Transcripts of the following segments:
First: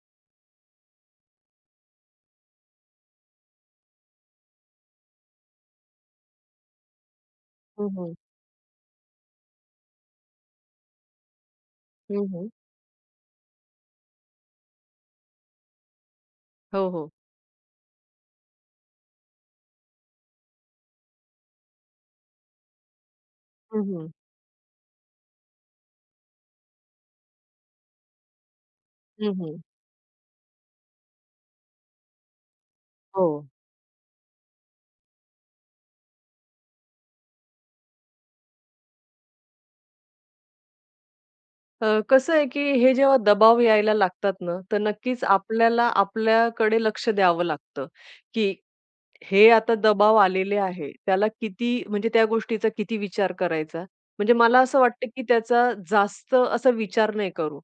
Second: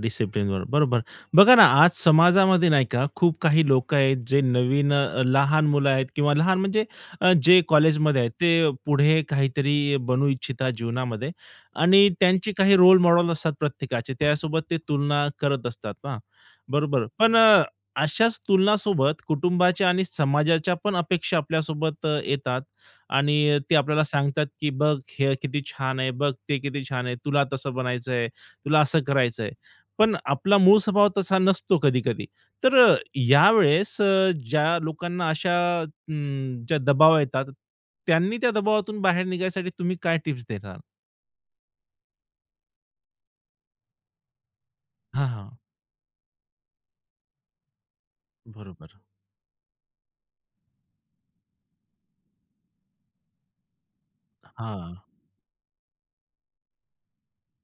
डिसिप्लिनवर बरोबर. बघा ना, आज समाजामध्ये नाही का, खूप काही लोकं आहेत जे नवीन अ, लहान मुलं आहेत किंवा लहान म्हणजे अ, जे हो, हो. कॉलेजमध्ये आहेत. ते पुढे काहीतरी बनू इच्छिता जीवनामध्ये आणि हं, हं. त्यांचे काही रोल मॉडेल असतात प्रत्येकाचे. त्यासोबत ते तुलना करत असतात हां हो, बरोबर. हो. पण अ, अशाच तुलनासोबत कुटुंबाच्या आणि समाजाच्या पण अपेक्षा आपल्यासोबत येतात आणि ते हं, आपल्याला हं. सांगतात की "बघ हे किती छान आहे. बघ ते किती छान आहे. तुला तसं बनायचंय. तुला असं हं, करायचंय." हं. पण आपला मूळ स्वभाव तसा नसतो कधी-कधी. तर अ, हो. यावेळेस अ, ज्या लोकांना अशा अ, ज्या दबाव येतात त्यांनी त्या दबावातून बाहेर निघायसाठी तुम्ही काय टिप्स देणार? अ, कसं आहे, की हे जेव्हा दबाव यायला लागतात ना, तर नक्कीच हां, हां. आपल्याला आपल्याकडे लक्ष द्यावं लागतं, की बरोबर. हे आता दबाव आलेले आहे. त्याला किती म्हणजे त्या गोष्टीचा किती विचार करायचा? म्हणजे मला असं हां. वाटतं, की त्याचा जास्त असा विचार नाही करू.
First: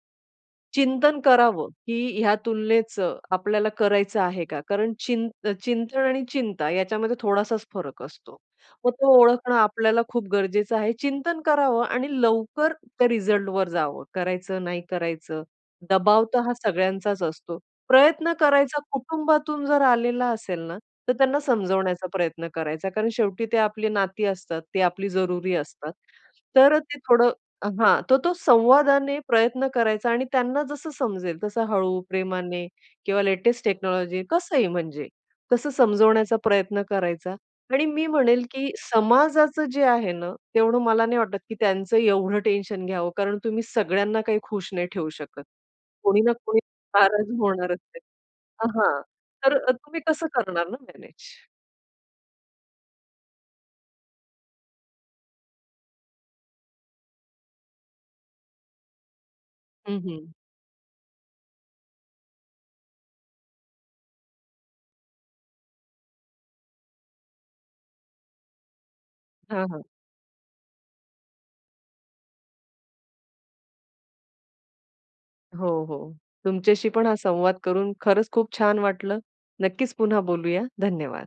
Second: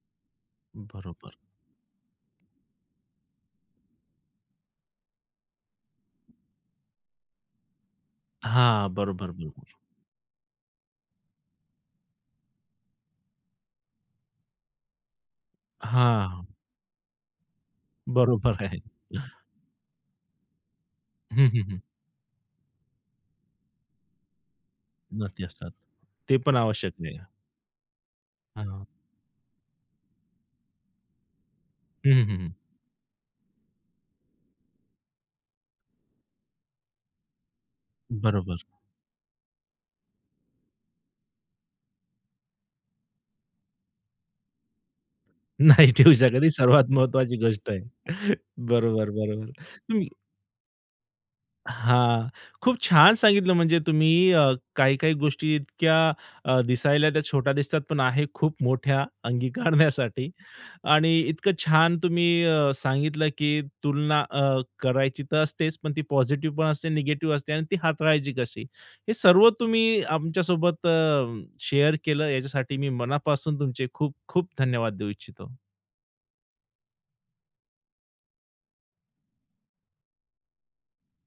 चिंतन बरोबर. करावं की या तुलनेचं आपल्याला करायचं आहे का? कारण चि चिंतन आणि चिंता याच्यामध्ये थोडासाच फरक असतो. हां. मग तो बरोबर, ओळखणं बरोबर. आपल्याला खूप गरजेचं आहे. चिंतन करावं आणि लवकर त्या रिझल्टवर जावं. करायचं, नाही करायचं. दबाव तर हां. हा सगळ्यांचाच असतो प्रयत्न बरोबर करायचा. आहे. कुटुंबातून जर आलेला असेल ना, तर त्यांना हं, हं, हं. समजावण्याचा प्रयत्न करायचा. कारण शेवटी ते आपली नाती असतात. ते आपली नाती जरुरी असतात. असतात. ते पण तर आवश्यक ते आहे. थोडं हां. तर तो हां. संवादाने प्रयत्न करायचा आणि त्यांना जसं समजेल तसं हळू, हं, हं, हं, हं. प्रेमाने किंवा लेटेस्ट टेक्नॉलॉजी कसं ही म्हणजे. तसं समजवण्याचा प्रयत्न करायचा आणि मी म्हणेल, बरोबर. की समाजाच जे आहे ना, तेवढं मला नाही वाटत, की त्यांचं एवढं टेन्शन घ्यावं. कारण तुम्ही सगळ्यांना काही खुश नाही ठेवू शकत. नाही ठेऊ कोणी ना शकत. ही कोणी सर्वात नाराज महत्वाची गोष्ट होणारच आहे. आहे. हां बरोबर, बरोबर. तर ते तुम्ही कसं करणार ना मॅनेज? हां, खूप छान सांगितलं म्हणजे तुम्ही. अ, काही, काही गोष्टी इतक्या अ, दिसायला त्या छोट्या दिसतात, पण आहे खूप मोठ्या हं, हं. अंगीकारण्यासाठी आणि इतकं छान तुम्ही अ, सांगितलं, की तुलना अ, करायची तर असतेच पण ती पॉझिटिव्ह पण असते निगेटिव्ह असते आणि ती हाताळायची कशी. हे सर्व हां, हां. तुम्ही आमच्यासोबत अ, शेअर केलं. याच्यासाठी मी मनापासून तुमचे खूप, खूप धन्यवाद देऊ इच्छितो. हो, हो. तुमच्याशी पण हा संवाद करून खरंच खूप छान वाटलं. नक्कीच पुन्हा बोलूया. धन्यवाद.